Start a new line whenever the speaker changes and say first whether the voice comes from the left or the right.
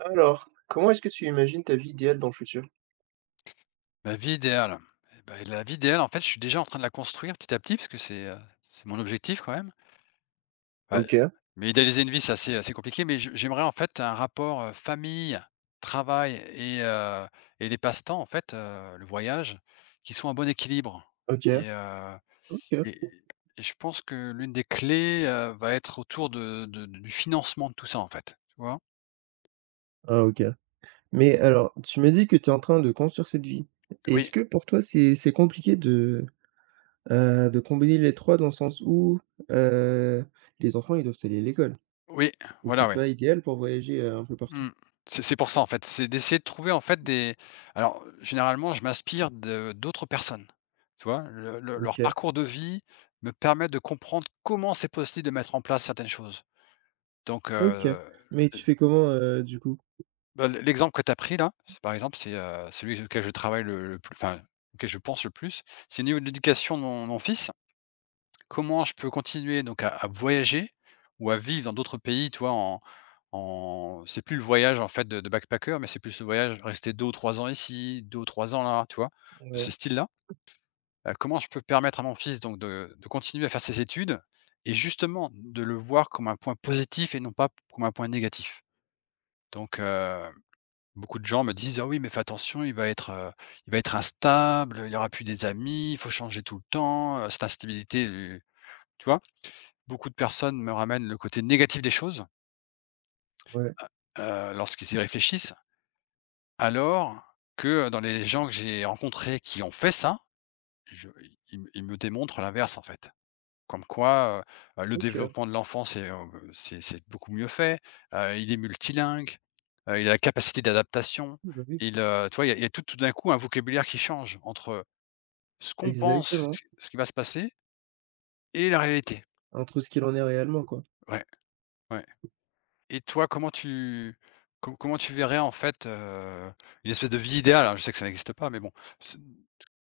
right: Alors, comment est-ce que tu imagines ta vie idéale dans le futur?
left: Ma vie idéale? Et bah, la vie idéale, en fait, je suis déjà en train de la construire petit à petit parce que c'est mon objectif quand même. Bah,
right: OK,
left: mais idéaliser une vie, c'est assez assez compliqué, mais je j'aimerais en fait un rapport, famille, travail et les passe-temps en fait, le voyage, qui soit un bon équilibre
right: OK,
left: et heu et
right: OK,
left: et je pense que l'une des clés, va être autour de du financement de tout ça, en fait, tu vois?
right: ah OK. Mais alors, tu me dis que tu es en train de construire cette vie. Est-ce
left: Oui,
right: que pour toi, c'est compliqué de combiner les 3 dans le sens où, heu, les enfants, ils doivent aller à l'école
left: oui,
right: et
left: voilà,
right: c'est
left: oui.
right: pas idéal pour voyager, un peu partout?
left: Mmh. C'est pour ça, en fait, c'est d'essayer de trouver, en fait, des alors, généralement, je m'inspire de d'autres personnes, tu vois? Le leur
right: OK,
left: parcours de vie me permet de comprendre comment c'est possible de mettre en place certaines choses. Donc,
right: OK. Mais tu fais comment, du coup?
left: bah, l'exemple que tu as pris là, c'est par exemple, celui auquel je travaille le plus enfin, auquel je pense le plus, c'est au niveau de l'éducation de mon fils. Comment je peux continuer donc à voyager ou à vivre dans d'autres pays, tu vois? En en C'est plus le voyage en fait de backpacker, mais c'est plus le voyage rester 2 ou 3 ans ici, 2 ou 3 ans là, tu vois? De ce
right: Ouais,
left: style-là. Comment je peux permettre à mon fils donc de continuer à faire ses études et justement de le voir comme un point positif et non pas comme un point négatif? Donc beaucoup de gens me disent: «Ah oui, mais fais attention, il va être instable, il aura plus des amis, il faut changer tout le temps, cette instabilité lui» tu vois? Beaucoup de personnes me ramènent le côté négatif des choses,
right: ouais,
left: lorsqu'ils y réfléchissent, alors que, dans les gens que j'ai rencontrés qui ont fait ça, je ils me démontrent l'inverse, en fait. Comme quoi, le
right: OK.
left: développement de l'enfant, c'est beaucoup mieux fait, il est multilingue, il a la capacité d'adaptation,
right: Oui, bah, oui,
left: tu vois? Il y a tout tout d'un coup un vocabulaire qui change entre ce qu'on pense,
right: exactement,
left: ce qui va se passer et la réalité.
right: entre ce qu'il en est réellement, quoi.
left: Ouais, ouais. Et toi, comment tu verrais en fait, une espèce de vie idéale? Alors je sais que ça n'existe pas, mais bon, ce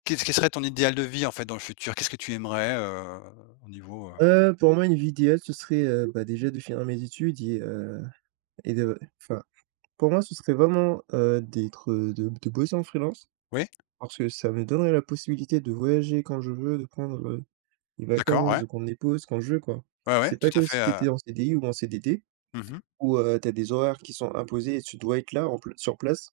left: qu'est-ce qui serait ton idéal de vie en fait dans le futur? Qu'est-ce que tu aimerais, au niveau,
right: Pour moi, une vie idéale, ce serait, bah, déjà de finir mes études et et de enfin, pour moi, ce serait vraiment, d'être, de bosser en freelance
left: oui?
right: parce que ça me donnerait la possibilité de voyager quand je veux, de prendre, des
left: D'accord,
right: vacances,
left: ouais.
right: de prendre des pauses quand je veux, quoi.
left: Ouais, ouais,
right: C'est pas
left: tout à
right: comme
left: fait.
right: si tu étais en CDI ou en CDD
left: Mmh.
right: où, tu as des horaires qui sont imposés et tu dois être là en pl sur place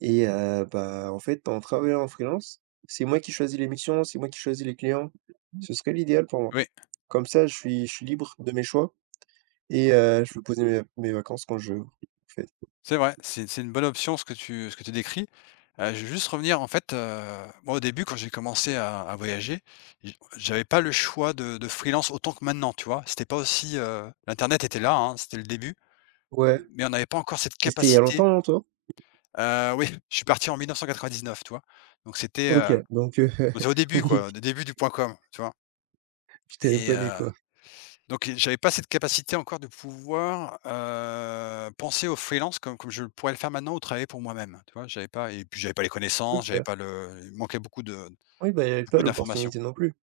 right: et bah, en fait, en travaillant en freelance, c'est moi qui choisis les missions, c'est moi qui choisis les clients. Ce serait l'idéal pour moi.
left: Oui,
right: Comme ça, je suis libre de mes choix et je peux poser mes vacances quand je veux, en fait.
left: c'est vrai, c'est une bonne option ce que tu décris. Je vais juste revenir en fait, moi au début quand j'ai commencé à voyager, j'avais pas le choix de freelance autant que maintenant, tu vois? C'était pas aussi, l'internet était là, hein, c'était le début,
right: Ouais,
left: mais on n'avait pas encore cette
right: mais c'était il y a
left: capacité.
right: longtemps, non, toi?
left: Oui, je suis parti en 1999, tu vois? Donc c'était,
right: OK, donc
left: on au début
right: oui,
left: quoi, au début du point com, tu vois?
right: j'étais même
left: Et
right: pas né,
left: heu,
right: quoi.
left: donc j'avais pas cette capacité encore de pouvoir, penser au freelance comme je pourrais le faire maintenant ou travailler pour moi-même, tu vois? J'avais pas et puis j'avais pas les connaissances, j'avais
right: OK.
left: pas le il manquait beaucoup de
right: Oui, bah, il y avait pas
left: beaucoup d'informations.
right: l'opportunité non plus.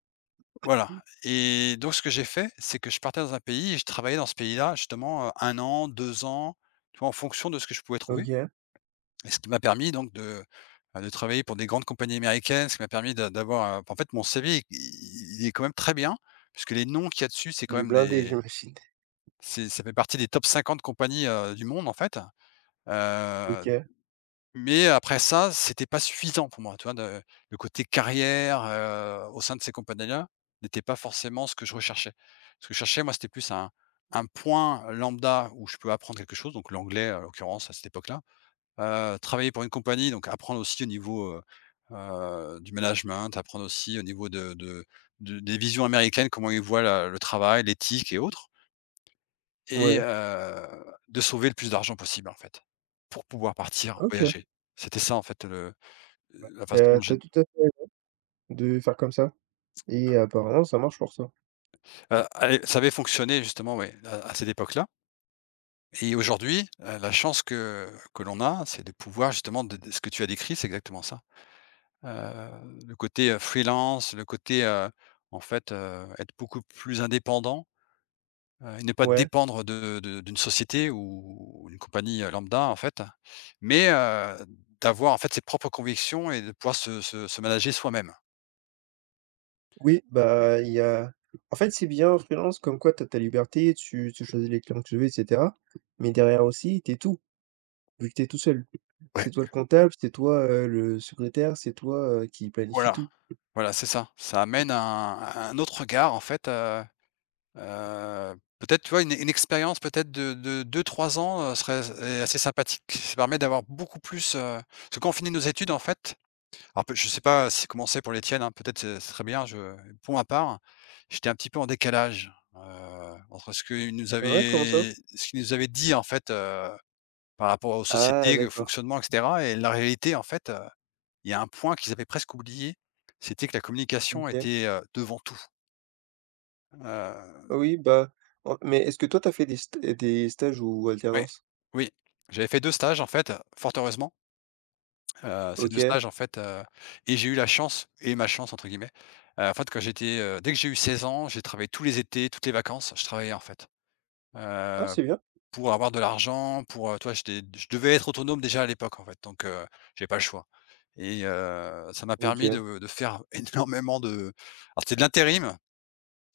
left: Voilà et donc ce que j'ai fait, c'est que je partais dans un pays et je travaillais dans ce pays-là justement, 1 an, 2 ans, tu vois? En fonction de ce que je pouvais trouver.
right: OK,
left: Et ce qui m'a permis donc de travailler pour des grandes compagnies américaines, ce qui m'a permis d'avoir, en fait mon CV il est quand même très bien, puisque les noms qu'il y a dessus, c'est quand
right: du
left: même
right: blindé,
left: des
right: j'imagine.
left: c'est ça fait partie des top 50 compagnies, du monde en fait. Heu,
right: OK,
left: mais après ça, c'était pas suffisant pour moi, tu vois? De le côté carrière, au sein de ces compagnies-là, n'était pas forcément ce que je recherchais. Ce que je cherchais moi, c'était plus un point lambda où je peux apprendre quelque chose, donc l'anglais, en l'occurrence à cette époque-là. Travailler pour une compagnie, donc apprendre aussi au niveau, du management, apprendre aussi au niveau de des visions américaines, comment ils voient la le travail, l'éthique et autres et
right: ouais,
left: de sauver le plus d'argent possible, en fait, pour pouvoir partir
right: OK.
left: voyager. C'était ça, en fait, le la
right: Tu
left: façon
right: as
left: dont
right: tu
left: j'ai
right: as tout à fait de faire comme ça. Et apparemment, ça marche pour ça.
left: allez, ça avait fonctionné justement, ouais, à cette époque-là et aujourd'hui, la chance que l'on a, c'est de pouvoir justement de ce que tu as décrit, c'est exactement ça. Heu, le côté, freelance, le côté, en fait, être beaucoup plus indépendant, et ne pas
right: Ouais,
left: dépendre de d'une société ou une compagnie, lambda en fait, mais d'avoir en fait ses propres convictions et de pouvoir se manager soi-même.
right: oui, bah, il y a en fait, c'est bien en freelance comme quoi tu as ta liberté, tu choisis les clients que tu veux et cetera, mais derrière aussi, t'es tout. Vu que t'es tout seul.
left: Ouais,
right: C'est toi le comptable, c'est toi, le secrétaire, c'est toi, qui planifie
left: voilà,
right: tout.
left: voilà, c'est ça. Ça amène un autre regard en fait. Peut-être, tu vois, une expérience peut-être de 2-3 ans, serait est assez sympathique. Ça permet d'avoir beaucoup plus, parce que quand on finit nos études, en fait alors peut je sais pas si comment c'est pour les tiennes, hein, peut-être c'est très bien, je pour ma part, j'étais un petit peu en décalage, entre ce qu'ils nous
right: Ah ouais, comment ça?
left: avaient ce qu'ils nous avaient dit, en fait, par rapport aux
right: Ah
left: sociétés, le
right: d'accord,
left: fonctionnement et cetera et la réalité, en fait, il y a un point qu'ils avaient presque oublié, c'était que la communication
right: OK.
left: était, devant tout, heu
right: Ah oui, bah, en mais est-ce que toi tu as fait des st des stages ou
left: Ouais,
right: alternances?
left: oui, j'avais fait 2 stages en fait, fort heureusement, ces 2
right: OK.
left: stages en fait, et j'ai eu la chance et «ma chance» entre guillemets, en fait quand j'étais, dès que j'ai eu 16 ans, j'ai travaillé tous les étés, toutes les vacances, je travaillais en fait,
right: Ah
left: heu,
right: c'est bien.
left: pour avoir de l'argent, pour, tu J'étais je devais être autonome déjà à l'époque en fait, donc j'avais pas le choix et ça m'a permis
right: OK.
left: de faire énormément de alors c'était de l'intérim,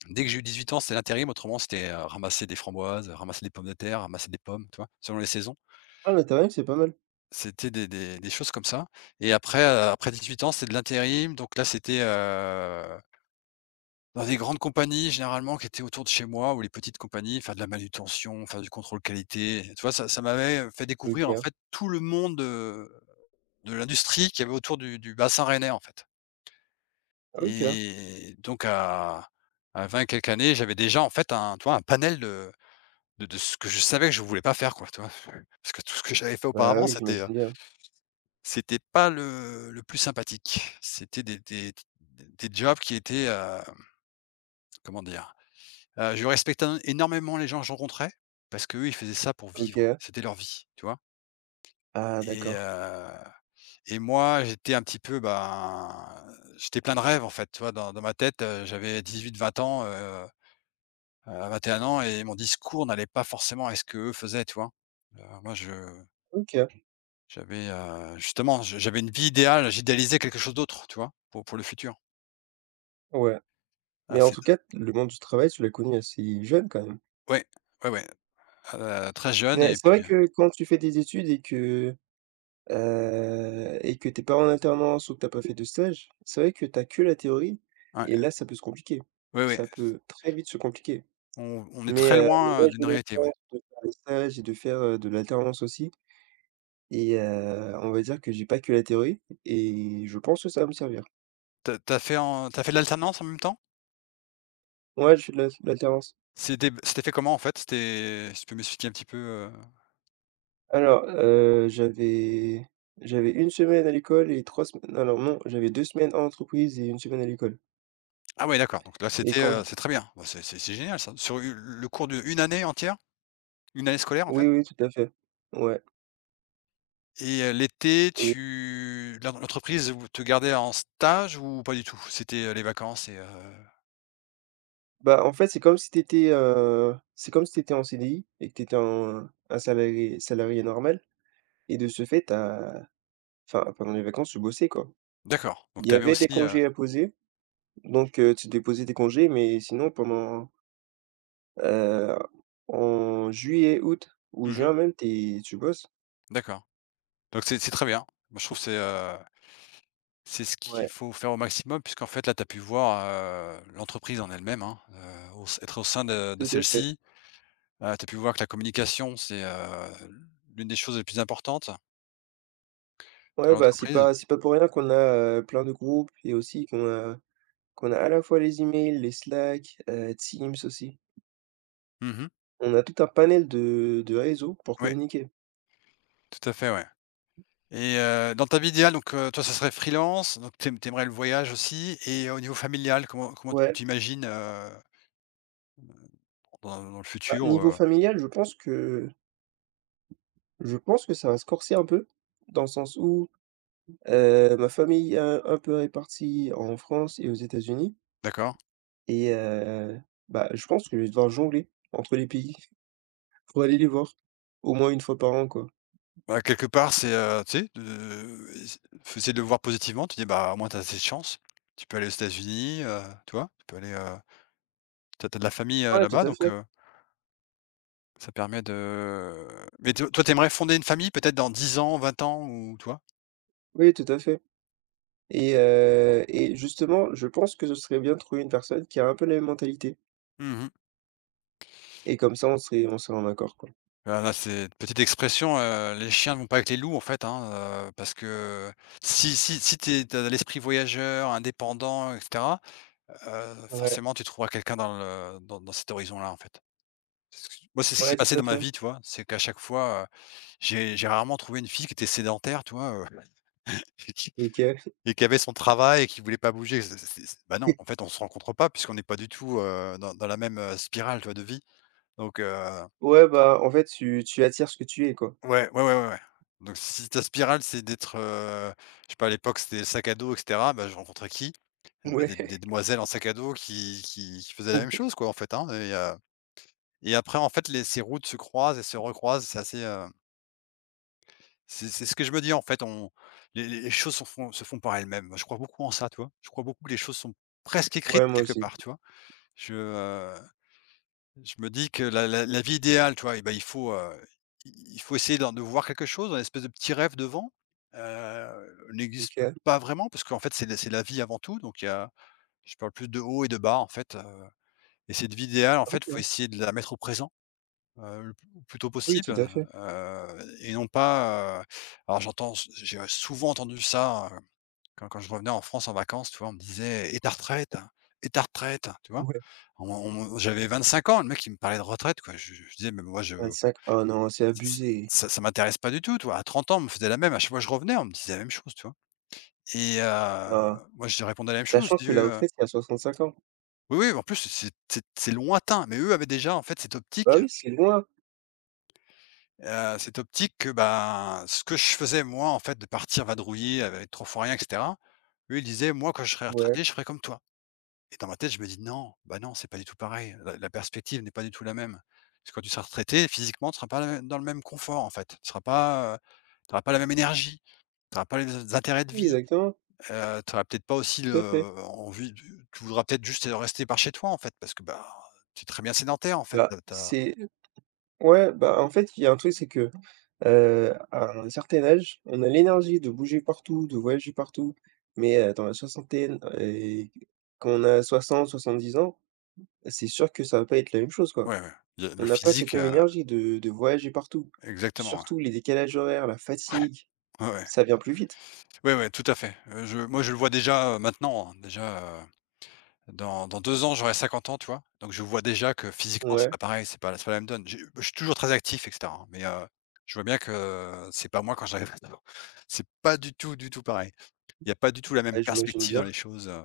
left: dès que j'ai eu 18 ans, c'était l'intérim, autrement c'était, ramasser des framboises, ramasser des pommes de terre, ramasser des pommes, tu vois? Selon les saisons.
right: Ah l'intérim c'est pas mal.
left: C'était des choses comme ça et après 8 ans, c'est de l'intérim donc là, c'était, dans des grandes compagnies généralement qui étaient autour de chez moi ou les petites compagnies, faire de la manutention, faire du contrôle qualité, tu vois? Ça ça m'avait, fait découvrir en
right: OK.
left: fait tout le monde, de l'industrie qu'il y avait autour du bassin rennais, en fait
right: Ah, OK.
left: et donc à 20 et quelques années, j'avais déjà en fait un, tu vois, un panel de ce que je savais que je voulais pas faire quoi, tu vois? Parce que tout ce que j'avais fait
right: Bah
left: auparavant,
right: oui, j'imagine bien.
left: C'était pas le le plus sympathique. C'était des jobs qui étaient, comment dire? Je respectais énormément les gens que je rencontrais, parce qu'eux, ils faisaient ça pour vivre.
right: OK.
left: C'était leur vie, tu vois?
right: Ah
left: Et
right: d'accord.
left: heu et moi, j'étais un petit peu, ben, j'étais plein de rêves, en fait, tu vois? Dans ma tête, j'avais huit vingt ans, 21 ans et mon discours n'allait pas forcément à ce que eux faisaient, tu vois? Moi, je
right: OK.
left: j'avais, justement, je j'avais une vie idéale, j'idéalisais quelque chose d'autre, tu vois? Pour le futur.
right: Ouais. Mais
left: Ah
right: en
left: c'est
right: tout cas, le monde du travail, tu l'as connu assez jeune quand même.
left: Ouais, ouais, ouais, très jeune
right: Mais
left: et
right: c'est
left: puis,
right: vrai que quand tu fais des études et que et que t'es pas en alternance ou que t'as pas fait de stage, c'est vrai que t'as que la théorie et
left: ouais,
right: là, ça peut se compliquer.
left: ouais, oui,
right: Ça peut très vite se compliquer.
left: on est très
right: Mais
left: loin,
right: moi, j'ai
left: d'une
right: eu la
left: réalité, ouais.
right: chance de faire des stages et de faire, de l'alternance aussi et on va dire que j'ai pas que la théorie et je pense que ça va me servir.
left: Tu as fait en tu as fait de l'alternance en même temps?
right: Ouais, je fais de l'alternance.
left: C'était b c'était fait comment en fait? C'était si tu peux m'expliquer un petit peu?
right: Alors, j'avais une semaine à l'école et 3 semaines alors non, j'avais 2 semaines en entreprise et une semaine à l'école
left: Ah ouais d'accord, donc là
right: et
left: c'était,
right: quand je
left: c'est très bien. Bah, c'est génial ça. Sur u le cours d'une année entière? Une année scolaire en
right: oui,
left: fait?
right: oui, tout à fait. Ouais
left: L'été
right: et
left: tu l'en l'entreprise vous te gardait en stage ou pas du tout? C'était, les vacances et
right: bah, en fait, c'est comme si tu étais, c'est comme si tu étais en CDI et que tu étais un un salarié normal et de ce fait, t'as enfin, pendant les vacances, tu bossais, quoi.
left: d'accord, donc
right: Il y
left: tu avais
right: avait
left: aussi,
right: des congés à poser, donc tu déposais tes congés, mais sinon pendant, heu, en juillet, août ou
left: mmh mh,
right: juin même, t'es tu bosses.
left: d'accord, donc c'est très bien. Moi je trouve c'est ce qu'il
right: Ouais,
left: faut faire au maximum puisqu'en fait, là, tu as pu voir, l'entreprise en elle-même, hein, au être au sein de
right: tout à fait.
left: celle-ci. Tu as pu voir que la communication, l'une des choses les plus importantes dans
right: Ouais, bah, c'est
left: l'entreprise.
right: pas c'est pas pour rien qu'on a, plein de groupes et aussi qu'on a à la fois les emails, les Slack, Teams aussi.
left: Mmh.
right: On a tout un panel de réseaux pour
left: Oui,
right: communiquer.
left: tout à fait, ouais. Et dans ta vie idéale, toi, ça serait freelance, donc tu aimes le voyage aussi et au niveau familial, comment tu
right: Ouais,
left: t'imagines, dans dans le
right: bah,
left: futur,
right: niveau
left: heu
right: familial, je pense que ça va se corser un peu, dans le sens où, ma famille est un peu répartie en France et aux États-Unis
left: D'accord.
right: et bah, je pense que je vais devoir jongler entre les pays pour aller les voir, au moins une fois par an, quoi.
left: Bah, quelque part, c'est, tu sais, de faut essayer de le voir positivement. Tu dis: «Bah, au moins, tu as cette chance». Tu peux aller aux États-Unis, tu vois? Tu peux aller, tu as de la famille,
right: Ouais, tout
left: là-bas,
right: à fait.
left: ça permet de mais to toi, tu aimerais fonder une famille peut-être dans 10 ans, vingt ans, ou tu vois?
right: Oui, tout à fait et et justement, je pense que ce serait bien de trouver une personne qui a un peu la même mentalité
left: Mmh.
right: et comme ça, on serait en accord, quoi.
left: Bah, là, c'est une petite expression, les chiens ne vont pas avec les loups, en fait, hein, parce que si tu es as l'esprit voyageur, indépendant, et cetera,
right: Ouais,
left: forcément, tu trouveras quelqu'un dans le dans dans cet horizon-là, en fait. Moi, c'est ce qui s'est
right: ouais, tout
left: passé
right: à
left: dans ma
right: fait.
left: vie, tu vois? C'est qu'à chaque fois, j'ai rarement trouvé une fille qui était sédentaire, tu vois? Et qui
right: OK.
left: et qui avait son travail et qui voulait pas bouger. C'est bah, non, en fait, on se rencontre pas puisqu'on n'est pas du tout, dans la même, spirale, tu vois, de vie. Donc heu,
right: Ouais, bah, en fait, tu attires ce que tu es, quoi.
left: ouais, ouais, ouais, ouais, ouais. Donc si ta spirale, c'est d'être, je sais pas, à l'époque, c'était le sac à dos et cetera, bah, je rencontrais qui? Et bah, des
right: Ouais.
left: des demoiselles en sac à dos qui faisaient la
right: Oui,
left: même chose, quoi, en fait, hein. Et après, en fait, les ces routes se croisent et se recroisent. C'est assez, c'est ce que je me dis, en fait. On Les choses se font par elles-mêmes. Moi je crois beaucoup en ça, tu vois? Je crois beaucoup que les choses sont presque
right: ouais,
left: écrites
right: moi
left: quelque
right: aussi.
left: part, tu vois? Je, heu, je me dis que la vie idéale, tu vois? Eh ben, il faut essayer d'en de voir quelque chose, un espèce de petit rêve devant, n'existe
right: OK,
left: pas vraiment parce qu'en fait, c'est la vie avant tout. Donc il y a je parle plus de haut et de bas, en fait, et cette vie idéale, en fait, faut
right: OK.
left: essayer de la mettre au présent. Le plus tôt
right: Oui,
left: possible,
right: tout à fait.
left: et non pas, alors j'ai souvent entendu ça, quand je revenais en France en vacances, tu vois? On me disait: «Et ta retraite? Et ta retraite?» Tu vois?
right: Ouais,
left: On J'avais 25 ans, le mec il me parlait de retraite, quoi. Je disais: «Mais moi, je
right: 25 oh non, c'est
left: ça
right: abusé.
left: ça ça m'intéresse pas du tout», tu vois? À 30 ans, on me faisait la même, à chaque fois que je revenais, on me disait la même chose, tu vois? Et
right: Ah,
left: moi, je répondais la même chose.
right: sachant
left: Je dis,
right: que la retraite, c'est à 65 ans.
left: «Oui, oui», en plus c'est lointain, mais eux avaient déjà, en fait, cette
right: Bah
left: optique.
right: oui, c'est loin.
left: Cette optique que, ben, ce que je faisais moi, en fait, de partir vadrouiller avec trop fois rien et cetera, lui, il disait: «Moi, quand je serai
right: Ouais,
left: retraité, je ferai comme toi». Et dans ma tête, je me dis: «Non, bah, non, c'est pas du tout pareil, la perspective n'est pas du tout la même». Parce que quand tu seras retraité, physiquement, tu seras pas le dans le même confort, en fait. Tu seras pas, tu auras pas la même énergie, tu auras pas les intérêts de
right: oui,
left: vie,
right: exactement,
left: tu auras peut-être pas aussi
right: tout à fait.
left: le envie de tu voudras peut-être juste rester par chez toi, en fait, parce que, bah, tu es très bien sédentaire, en fait,
right: Bah,
left: tu
right: c'est ouais, bah, en fait, il y a un truc, c'est que, à un certain âge, on a l'énergie de bouger partout, de voyager partout, mais dans la soixantaine et quand on a 60-70 ans, c'est sûr que ça va pas être la même chose, quoi.
left: ouais, ouais, y a
right: On
left: le
right: n'a pas cette
left: physique,
right: même énergie de voyager partout.
left: exactement, ouais.
right: Surtout les décalages horaires, la fatigue,
left: Ouais, ouais.
right: ça vient plus vite.
left: Ouais, ouais, tout à fait. Je Moi, je le vois déjà, maintenant, hein. Déjà, dans 2 ans, j'aurai 50 ans, tu vois? Donc je vois déjà que physiquement, c'est
right: Ouais,
left: pas pareil, c'est pas la même donne. J'ai Je suis toujours très actif et cetera, hein, mais je vois bien que c'est pas moi quand j'arrive à c'est pas du tout, du tout pareil. Il y a pas du tout la même
right: ah j'imagine
left: perspective dans
right: bien.
left: les choses,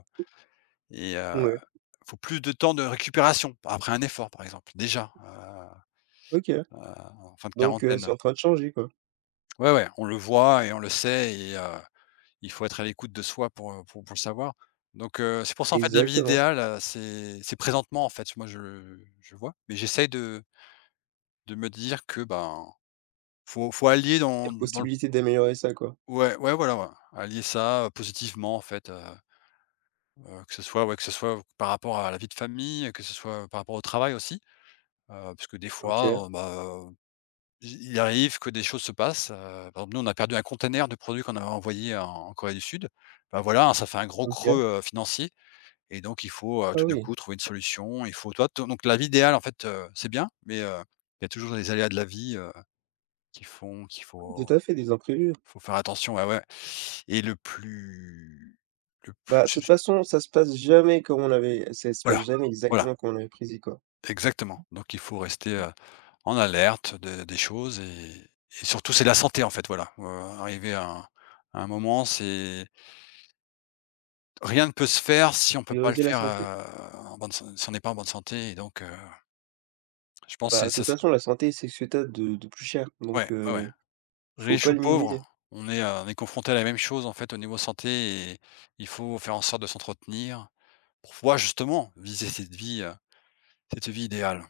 left: et
right: Ouais,
left: faut plus de temps de récupération après un effort, par exemple, déjà,
right: OK.
left: en fin de
right: Donc c'est
left: quarantaine.
right: en train de changer, quoi.
left: Ouais, ouais, on le voit et on le sait. Il faut être à l'écoute de soi pour, pour le savoir. C'est pour ça, en fait, la vie
right: Exactement.
left: idéale, c'est présentement, en fait. Moi, je le vois, mais j'essaye de me dire que, ben, faut allier
right: Il y
left: dans
right: a
left: le
right: possibilité d'améliorer ça, quoi.
left: ouais, ouais, voilà, ouais, allier ça, positivement, en fait, que ce soit ouais, que ce soit par rapport à la vie de famille, que ce soit par rapport au travail aussi, parce que des
right: OK,
left: fois, bah, il arrive que des choses se passent, par exemple, nous, on a perdu un container de produits qu'on avait envoyé en Corée du Sud. Ben voilà, hein, ça fait un gros
right: OK.
left: creux, financier. Et donc il faut,
right: Ah
left: tout d'un
right: oui,
left: coup, trouver une solution. Il faut toi ton Donc la vie idéale, en fait, c'est bien, mais il y a toujours les aléas de la vie, qui font qu'il
right: tout
left: faut
right: à fait, des imprévus.
left: faire attention, ouais, ouais. et le plus
right: Bah, de
left: c
right: toute
left: c
right: façon, ça se passe
left: Voilà,
right: jamais
left: voilà,
right: exactement comme on avait prévu, quoi.
left: exactement. Donc il faut rester, en alerte de des choses et surtout c'est la santé, en fait, voilà, arriver à un moment, c'est rien ne peut se faire si on peut pas le
right: Prioriser la
left: faire,
right: santé.
left: en bonne san si on n'est pas en bonne santé. Et donc je pense
right: Bah,
left: que
right: de toute
left: c'est ça sera
right: façon, la santé, c'est ce que tu as de plus cher,
left: ouais,
right: donc
left: ouais, ouais.
right: faut
left: Riche
right: pas
left: ou
right: le
left: pauvre,
right: minimiser.
left: on est confronté à la même chose, en fait, au niveau santé. Et il faut faire en sorte de s'entretenir pour pouvoir justement viser cette vie idéale.